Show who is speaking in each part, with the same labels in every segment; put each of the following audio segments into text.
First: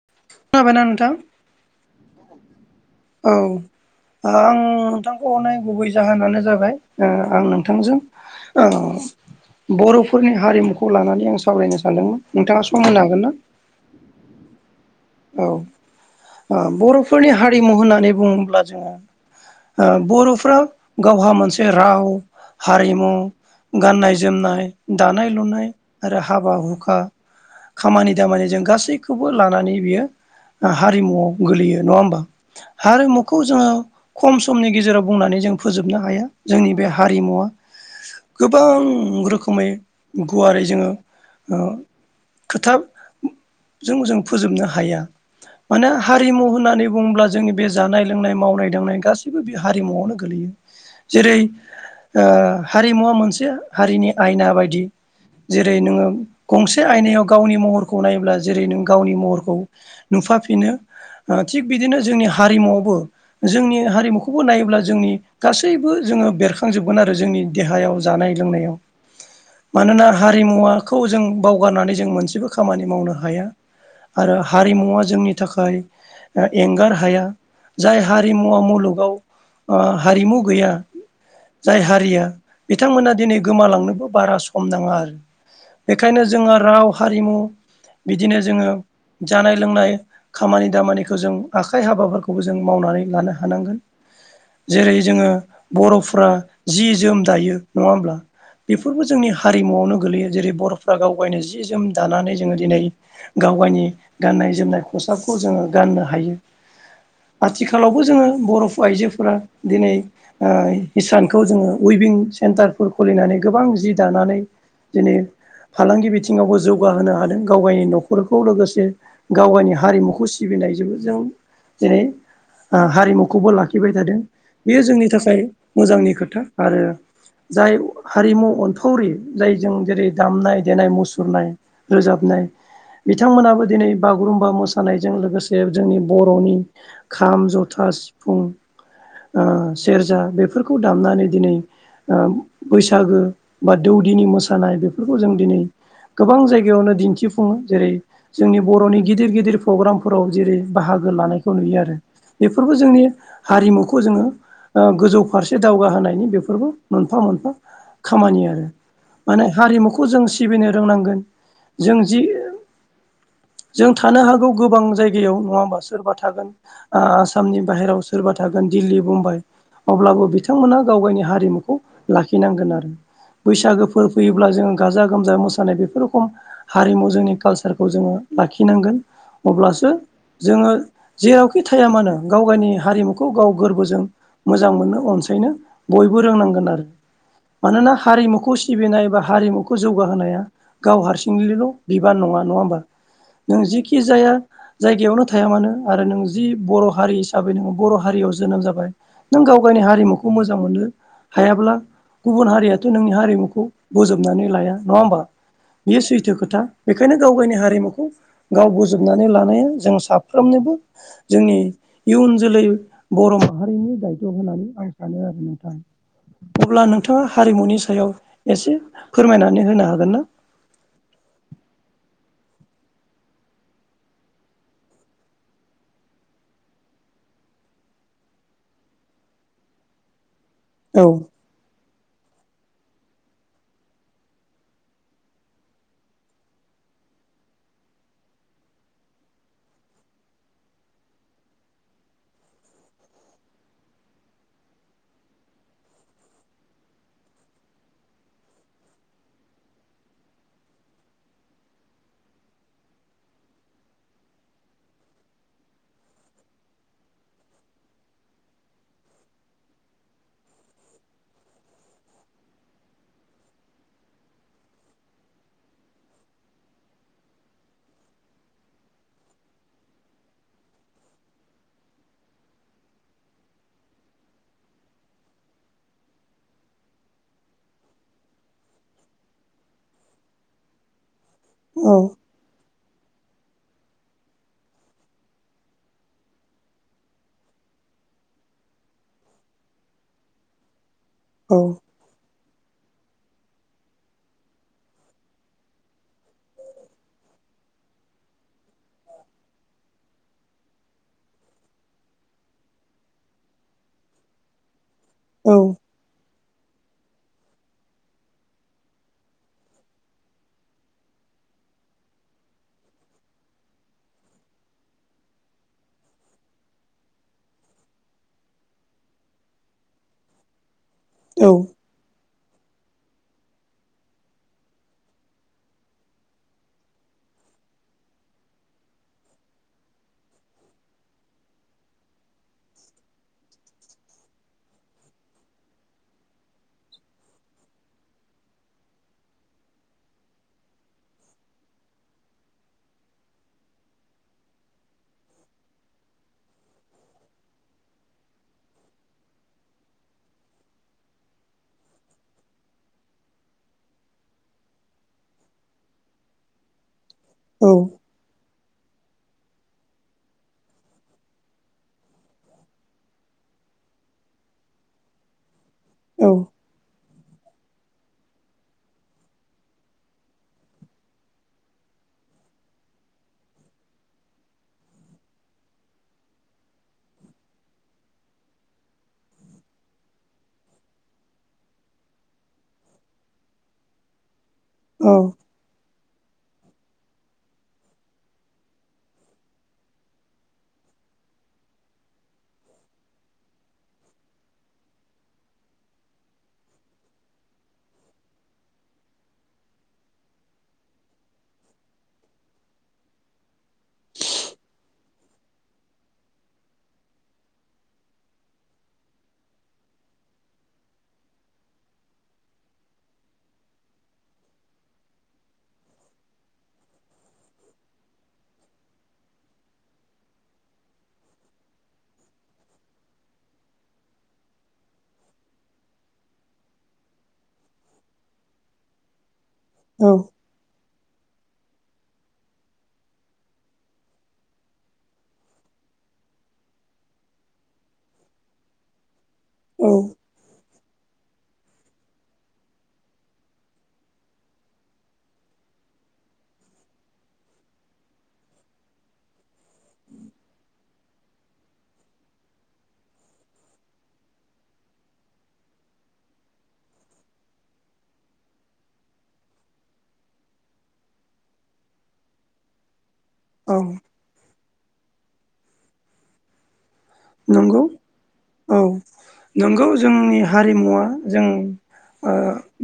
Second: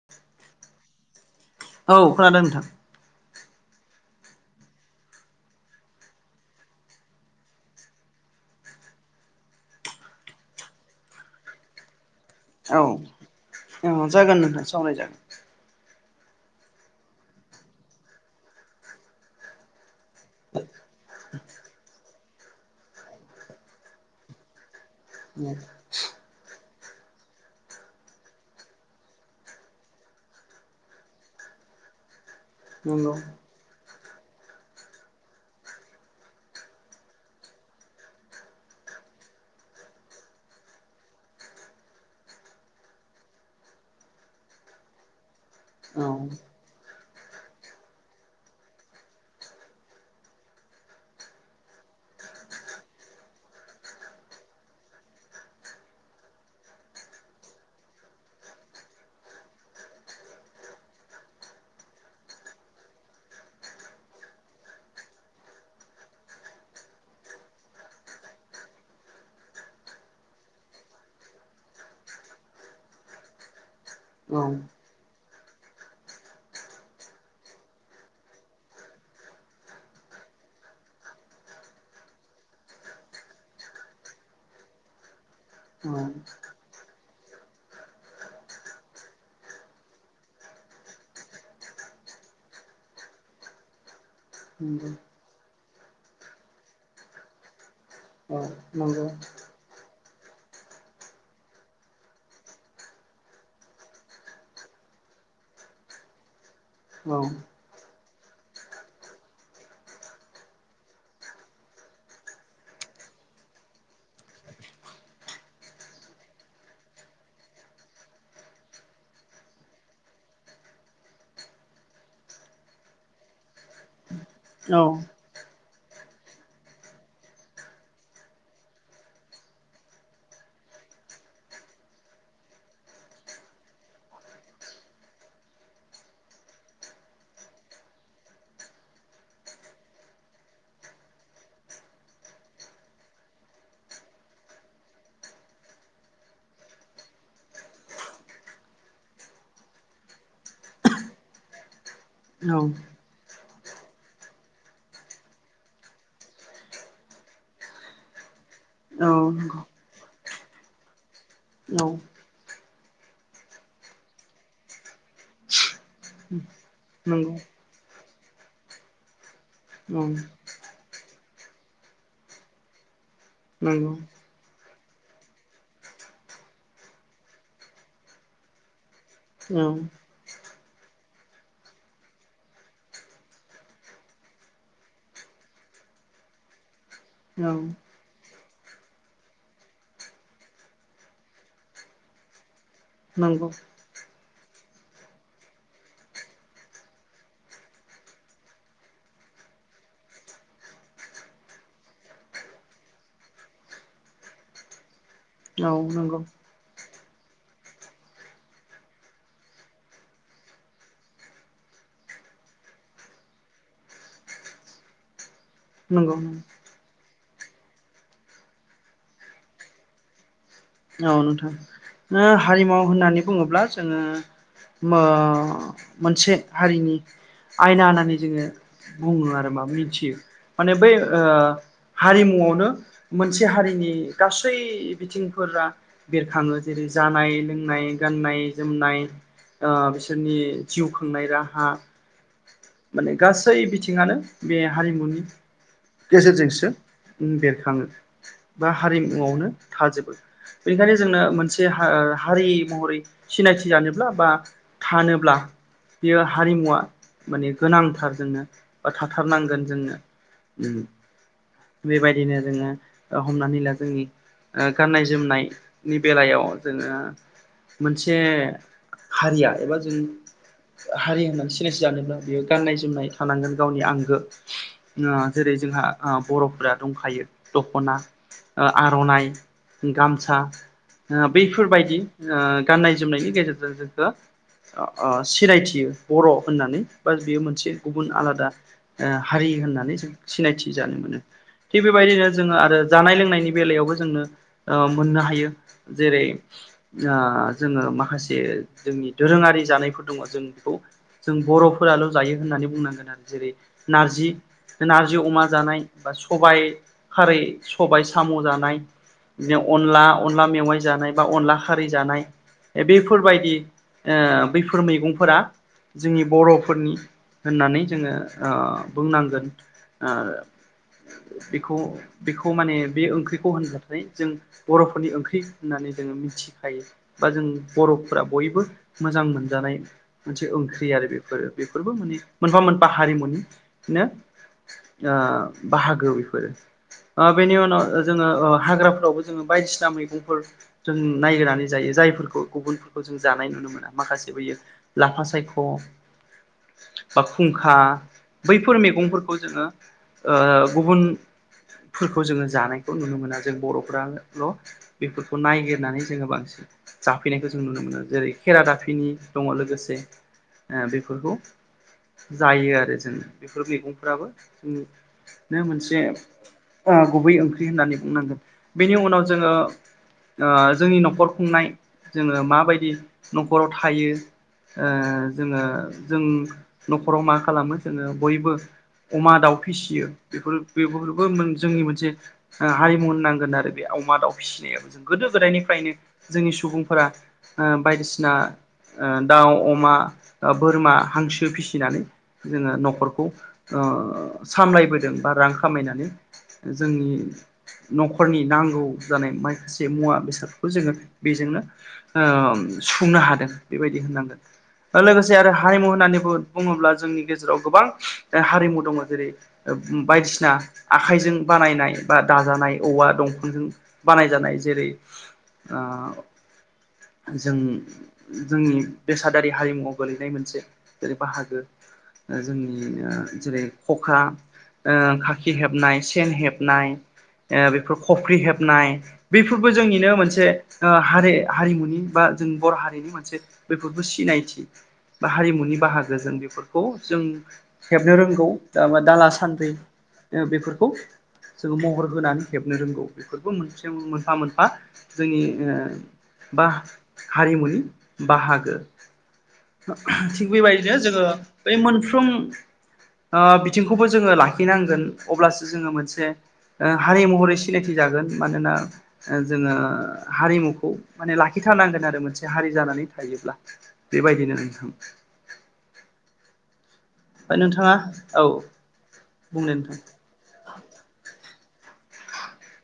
Speaker 1: [unintelligible]
Speaker 2: औ खोनादों नोंथां।
Speaker 1: औ। आं नोंथांखौ हनाय गुबै जाहोनानो जाबाय आं नोंथांजों बर'फोरनि हारिमुखौ लानानै आं सावरायनो सानदोंमोन। नोंथाङा
Speaker 2: औ
Speaker 1: सम होनो हागोन ना?
Speaker 2: औ जागोन नोंना सावराय जागोन।
Speaker 1: औ बर'फोरनि हारिमु होननानै बुङोब्ला जोङो। बर'फ्रा गावहा मोनसे राव हारिमु गाननाय जोमनाय दानाय लुनाय आरो हाबा हुखा खामानि दामानि जों गासैखौबो लानानै बियो हारिमुआव गोलैयो नङा होमबा?
Speaker 2: नंगौ
Speaker 1: हारिमुखौ जोङो खम समनि गेजेराव बुंनानै जों फोजोबनो हाया, जोंनि बे हारिमुवा गोबां रोखोमै गुवारै जोङो ओ खोथा जों जों फोजोबनो हाया। मानो
Speaker 2: औ
Speaker 1: हारिमु होननानै बुङोब्ला जोंनि बे जानाय लोंनाय मावनाय दांनाय गासैबो बे हारिमुआवनो गोलैयो। जेरै हारिमुवा मोनसे हारिनि आयना बायदि जेरै नोंङो गंसे आयनायाव गावनि महरखौ नायोब्ला जेरै नों गावनि महरखौ नुफाफिनो थिग बिदिनो जोंनि हारिमुआवबो जोंनि हारिमुखौबो नायोब्ला जोंनि गासैबो जोंङो बेरखांजोबगोन आरो जोंनि देहायाव जानाय लोंनायाव मानोना हारिमुवाखौ जों बावगारनानै जों मोनसेबो खामानि मावनो हाया।
Speaker 2: औ
Speaker 1: आरो हारिमुवा जोंनि थाखाय एंगार हाया जाय हारिमुवा मुलुगाव ओ हारिमु गैया जाय हारिया बिथांमोना दिनै गोमालांनोबो बारा सम नाङा आरो। बेखायनो
Speaker 2: नंगौ
Speaker 1: जोंङो राव हारिमु बिदिनो जोंङो जानाय लोंनाय खामानि दामानिखौ जों आखाइ हाबाफोरखौबो जों मावनानै लानो हानांगोन। जेरै जोंङो बर'फ्रा जि जोम दायो नङा होमब्ला
Speaker 2: औ नंगौ
Speaker 1: बेफोरबो
Speaker 2: औ
Speaker 1: जोंनि हा रिमुआवनो गोगलैयो जेरै बर'फ्रा गाव गायनो जि जोम दानानै जोंङो दिनै गाव गायनि गाननाय जोमनाय खसाबखौ जोंङो गाननो हायो।
Speaker 2: औ
Speaker 1: आथिखालावबो जोंङो बर' आइजोफोरा दिनै ओ हिसानखौ जोंङो उइभिं सेन्टारफोर खुलिनानै गोबां जि दानानै दिनै फालांगि बिथिङावबो जौगाहोनो हादों गाव गायनि न'खरखौ लोगोसे गाव गायनि हारिमुखौ सिबिनायजोंबो जों जेरै हारिमुखौबो लाखिबाय थादों बेयो
Speaker 2: औ औ
Speaker 1: जोंनि थाखाय मोजांनि खोथा आरो जाय हारिमु अनफावरि जायजों जेरै दामनाय देनाय मुसुरनाय रोजाबनाय बिथांमोनाबो दिनै बागुरुमबा मोसानायजों लोगोसे जोंनि बर'नि खाम जथा सिफुं ओ सेरजा बेफोरखौ दामनानै दिनै ओ बैसागो बा दौदिनि मोसानाय बेफोरखौ जों दिनै गोबां जायगायावनो दिन्थिफुङो जेरै जोंनि बर'नि गिदिर गिदिर प्रग्रामफोराव जेरै बाहागो लानायखौ नुयो आरो
Speaker 2: नंगौ औ नंगौ औ नंगौ
Speaker 1: बेफोरबो जोंनि हारिमुखौ जोंङो गोजौ फारसे दावगाहोनायनि बेफोरबो मोनफा मोनफा खामानि आरो
Speaker 2: औ
Speaker 1: माने हारिमुखौ जों सिबिनो रोंनांगोन जों जि जों थानो हागौ गोबां जायगायाव नङा होमबा सोरबा थागोन आसामनि बाहेरायाव सोरबा थागोन दिल्ली बमबाय अब्लाबो बिथांमोना गाव गावनि हारिमुखौ लाखिनांगोन आरो। बैसागोफोर फैयोब्ला जोंङो गाजा गोमजा मोसानाय बेफोर रोखोम हारिमु जोंनि कालसारखौ जोंङो लाखिनांगोन अब्लासो जोंङो जेरावखि थाया मानो गाव गावनि हारिमुखौ गाव गोरबोजों मोजां मोननो अनसायनो बयबो रोंनांगोन आरो। मानोना हारिमुखौ सिबिनाय बा हारिमुखौ जौगाहोनाया गाव हारसिंनिल' बिबान नङा नङा होमबा नों जिखि जाया जायगायावनो थाया मानो आरो नों जि बर' हारि हिसाबै नोङो बर' हारियाव जोनोम जाबाय नों गाव गायनि हारिमुखौ मोजां मोनो हायाब्ला गुबुन हारियाथ' नोंनि हारिमुखौ बोजोबनानै लाया नङा होमबा बियो
Speaker 2: नंगौ
Speaker 1: सैथो खोथा बेखायनो गाव गायनि हारिमुखौ गाव बोजोबनानै लानाया जों साफ्रोमनोबो जोंनि इयुन जोलै बर' माहारिनि दायथ' होनानै आं सानो आरो नोंथां
Speaker 2: नंगौ
Speaker 1: अब्ला नों थाङा हारिमुनि सायाव एसे फोरमायनानै होनो हागोन ना।
Speaker 2: औ नोंथां ओ हारिमु होननानै बुङोब्ला जोंङो मो मोनसे हारिनि आयना होननानै जोङो बुङो आरो बा मिथियो माने बै
Speaker 1: औ
Speaker 2: ओ हारिमुआवनो मोनसे हारिनि गासै बिथिंफोरा बेरखाङो जेरै जानाय लोंनाय गाननाय जोमनाय ओ बिसोरनि जिउ खांनाय राहा माने गासै बिथिङानो बे हारिमुनि गेजेरजोंसो बेरखाङो बा हारिमुआवनो थाजोबो बेनिखायनो जोंनो मोनसे हारि महरै सिनायथि जानोब्ला बा थानोब्ला बियो हारिमुवा माने गोनांथार जोंनो बा थाथारनांगोन जोंनो ओम बेबायदिनो जोङो ओ हमनानै ला जोंनि ओ गाननाय जोमनाय नि बेलायाव जोङो मोनसे हारिया एबा जों हारि होननानै सिनायथि जानोब्ला बियो गाननाय जोमनाय थानांगोन गावनि आंगो जेरै जोंहा बर'फोरा दंखायो दख'ना ओ आर'नाइ गामसा ओ
Speaker 1: औ
Speaker 2: बैफोरबायदि ओ गाननाय जोमनायनि गेजेरजों [unintelligible] अ अ सिनायथियो बर' होननानै बा बेयो मोनसे गुबुन आलादा ओ हारि होननानै जों सिनायथि जानो मोनो
Speaker 1: औ
Speaker 2: थिग बेबायदिनो जोङो आरो जानाय लोंनायनि बेलायावबो जोंनो ओ मोननो हायो जेरै ओ जोङो माखासे जोंनि दोरोङारि जानायफोर दङ जों बेखौ जों बर'फोराल' जायो होननानै बुंनांगोन आरो जेरै नारजि नारजि अमा
Speaker 1: औ
Speaker 2: जानाय बा सबायाइ खारै सबाइ साम' जानाय बिदिनो अनला अनला मेवाइ जानाय बा अनला खारै जानाय बेफोरबायदि ए बैफोर मैगंफोरा जोंनि बर'फोरनि होननानै जोङो ओ बुंनांगोन ओ
Speaker 1: औ
Speaker 2: बिखौ बिखौ माने बे ओंख्रिखौ होनोथाय जों बर' फोरनि ओंख्रि होननानै जोङो मिथिखायो बा जों बर'फोरा बयबो मोजां मोनजानाय मोनसे ओंख्रि आरो बेफोरो बेफोरबो माने मोनफा मोनफा हारिमुनिनो ओ बाहागो बेफोरो ओ बेनि उनाव जोङो ओ हाग्राफोरावबो जोङो बायदिसिना मैगंफोर जों नायगिरनानै जायो जायफोरखौ गुबुनफोरखौ जों जानाय नुनो मोन माखासे बैयो लाफा सायख' बा खुंखा बैफोर मैगंफोरखौ जोङो ओ गुबुनफोरखौ जोङो जानायखौ नुनो मोना जों बर'फोराल' बेफोरखौ नायगिरनानै जोङो बांसिन जाफैनायखौ जों नुनो
Speaker 1: औ
Speaker 2: मोनो जेरै खेरादाफिनि दङ लोगोसे बेेफोरखौ जायो आरो जों बेफोर मैगंफोराबो [unintelligible] नो मोनसे
Speaker 1: औ
Speaker 2: ओ गुबै ओंख्रि होननानै बुंनांगोन बेनि उनाव जोङो ओ जोंनि न'खर खुंनाय जोङो माबायदि न'खराव थायो ओ जोङो जों न'खराव मा खालामो जोङो बयबो अमा दाउ फिसियो बेफोर बेफोरबो जोंनि मोनसे हारिमु होननांगोन आरो बे अमा दाउ फिसिनायाबो जों गोदो
Speaker 1: औ
Speaker 2: गोदायनिफ्रायनो जोंनि सुबुंफोरा ओ बायदिसिना ओ दाउ अमा ओ बोरमा हांसो फिसिनानै जोङो नखरखौ ओ सामलायबोदों बा रां खामायनानै जोंनि न'खरनि नांगौ जानाय माखासे मुवा बेसादफोरखौ जोङो बेजोंनो ओ सुफुंनो हादों बेबायदि होननांगोन। ओ लोगोसे आरो हारिमु होननानै बुङोब्ला जोंनि गेजेराव गोबां ओ हारिमु दङ जेरै बायदिसिना आखाइजों बानायनाय बा दाजानाय औवा दंफांजों बानायजानाय जेरै ओ जों जोंनि बेसादारि हारिमुवाव गोलैनाय मोनसे जेरै बाहागो ओ जोंनि ओ जेरै खखा ओ खाखि हेबनाय सेन हेबनाय ओ बेफोर खफ्रि हेबनाय बेफोरबो
Speaker 1: औ
Speaker 2: जोंनिनो मोनसे ओ हारि हारिमु। बा जोंनि बर' हारिनि मोनसे बैफोरबो सिनायथि। बा हारिमुनि बाहागो जों बेफोरखौ जों हेबनो रोंगौ दा दाला सान बै
Speaker 1: औ
Speaker 2: ओ बेफोरखौ जोङो महर होनानै हेबनो रोंगौ बेफोरबो मोनसे मोनफा मोनफा जोंनि ओ बा हारिमुनि बाहागो। थिग बेबायदिनो जोङो बै मोनफ्रोम बिथिंखौबो जोङो लाखिनांगोन अब्लासो जोङो मोनसे हारि महरै सिनायथि जागोन मानोना ओ जोङो हारिमुखौ माने लाखिथारनांगोन आरो मोनसे हारि जानानै थायोब्ला।
Speaker 1: औ
Speaker 2: बेबायदिनो नोंथां ओमफ्राय
Speaker 1: नंगौ
Speaker 2: नोंथाङा औ
Speaker 1: औ
Speaker 2: बुंदो
Speaker 1: नंगौ
Speaker 2: नोंथां
Speaker 1: जोंनि हारिमुवा जों ओ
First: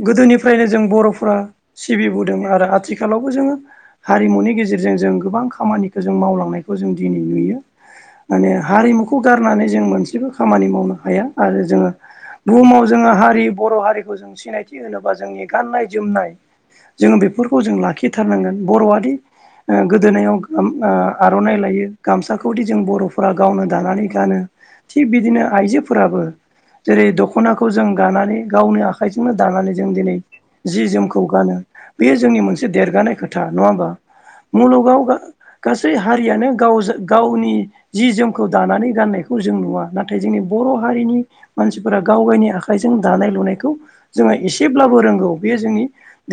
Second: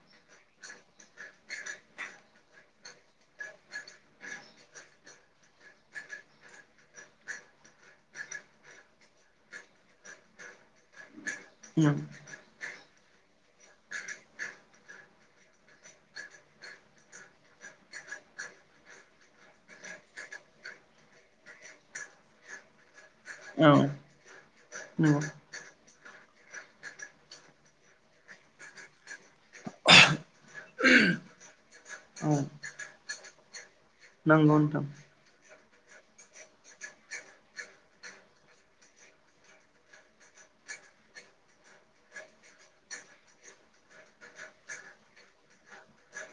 Speaker 1: गोदोनिफ्रायनो जों बर'फ्रा सिबिबोदों आरो आथिखालावबो जोङो हारिमुनि गेजेरजों जों गोबां खामानिखौ जों मावलांनायखौ जों दिनै नुयो। माने हारिमुखौ गारनानै जों मोनसेबो खामानि मावनो हाया आरो जोङो बुहुमाव जोङो हारि बर' हारिखौ जों सिनायथि होनोबा जोंनि गाननाय जोमनाय जोङो बेफोरखौ जों लाखिथारनांगोन बर'आदि ओ गोदोनायाव आर'नाइ लायो गामसाखौदि जों बर' गावनो
Speaker 2: औ
Speaker 1: दानानै गानो थिग
Speaker 2: नंगौ
Speaker 1: बिदिनो आइजो फोराबो जेरै दख'नाखौ जों दानानै गावनि आ खाइजोंनो दानानै जों दिनै जि जोमखौ गानो बेयो
Speaker 2: औ
Speaker 1: जोंनि मोनसे से देरगानाय खोथा नङा होमबा
Speaker 2: नंगौ नोंथां
Speaker 1: मुलुगाव गासै हारियानो गाव गावनि जि जोमखौ दानानै गाननायखौ जों नुवा नाथाय जोंनि बर' हारिनि मानसिफोरा गाव गावनि आखाइजों दानाय लुनायखौ जोङो एसेब्लाबो रोंगौ बे जोंनि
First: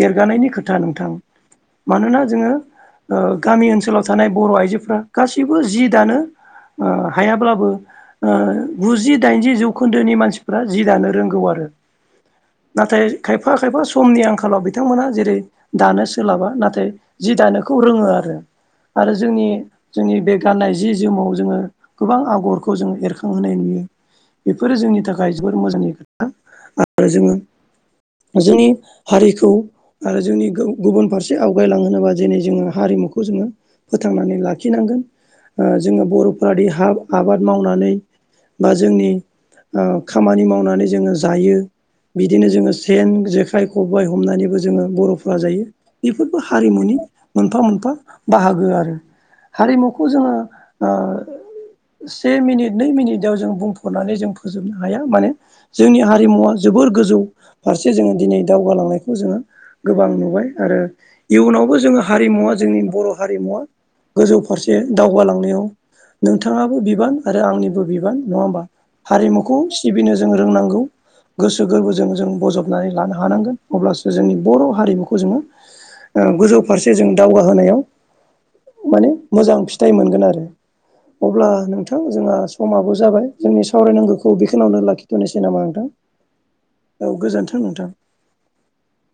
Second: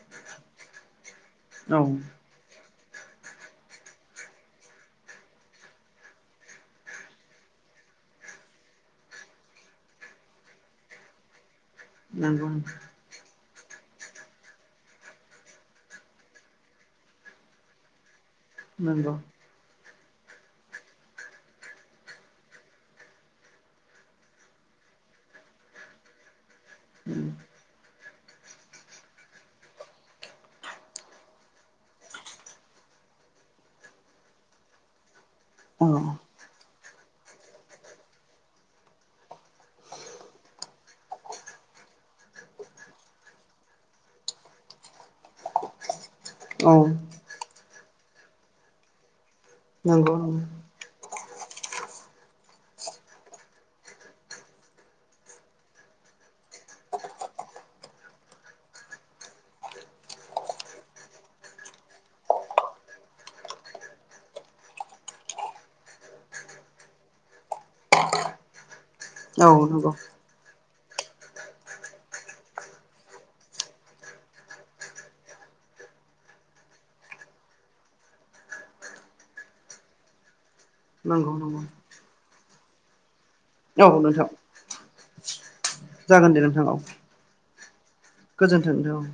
Speaker 1: देरगानायनि खोथा नोंथां
Speaker 2: औ
Speaker 1: मानोना जोङो गामि ओनसोलाव थानाय बर' आइजोफ्रा गाससिबो जि दानो हायाब्ला बो ओ गुजि दाइनजि जौखोन्दोनि मानसिफ्रा जि दानो रोंगौ आरो
Speaker 2: नंगौ
Speaker 1: नाथाय खायफा खायफा समनि आंखालाव बिथांमोनहा जेरै दानो सोलाबा नाथाय जि दानोखौ रोङो आरो आरो
Speaker 2: नंगौ
Speaker 1: जोंनि जोंनि बे गाननाय जि जोमाव जोङो गोबां आ गरखौ जों एरखांहोनाय नुयो बेफोरो जोंनि थाखाय जोबोर मोजांनि खोथा आरो जोङो जोंनि हारिखौ आरो जोंनि गुबुन फारसे आवगायलांहोनोबा दिनै जोङो हारिमुखौ जोङो। फोथांनानै लाखिनांगोन
Speaker 2: औ
Speaker 1: जोङो बर'फोरादि हा आबाद मावनानै बा जोंनि खामानि मावनानै जोङो जायो। बिदिनो जोङो सेन जेखाइ खबाय हमनानैबो जोङो बर'फोरा जायो। बेफोरबो
Speaker 2: औ
Speaker 1: हारिमुनि मोनफा मोनफा बाहागो आरो हारिमुखौ
Speaker 2: नंगौ नंगौ
Speaker 1: जोङो। ओ से मिनिट नै मिनिटआव जों बुंफोरनानै जों फोजोबनो हाया माने। जोंनि हारिमुवा जोबोर गोजौ फारसे जोङो दिनै दावगालांनायखौ जोङो गोबां नुबाय आरो इयुनावबो जोङो हारिमुवा जोंनि बर' हारिमुवा गोजौ फारसे दावगालांनायाव बिथाङाबो बिबान आरो आंनिबो बिबान नङा होमबा
Speaker 2: औ
Speaker 1: हारिमुखौ
Speaker 2: नंगौ
Speaker 1: सिबिनो जों रोंनांगौ। गोसो गोरबोजों जों बजबनानै लानो हानांगोन अब्लासो जोंनि बर' हारिमुखौ जोङो ओ गोजौ फारसे जों दावगाहोनायाव माने मोजां फिथाइ मोनगोन आरो
Speaker 2: नंगौ
Speaker 1: अब्ला
Speaker 2: नंगौ
Speaker 1: नोंथां जोंहा समाबो जाबाय जोंनि
Speaker 2: औ नोंथां
Speaker 1: सावरायनांगौखौ बेखिनियावनो लाखिथ'नोसै नामा नोंथां?
Speaker 2: जागोन दे नोंथां औ
Speaker 1: गोजोन्थों नोंथां।
Speaker 2: गोजोन्थों नोंथां औ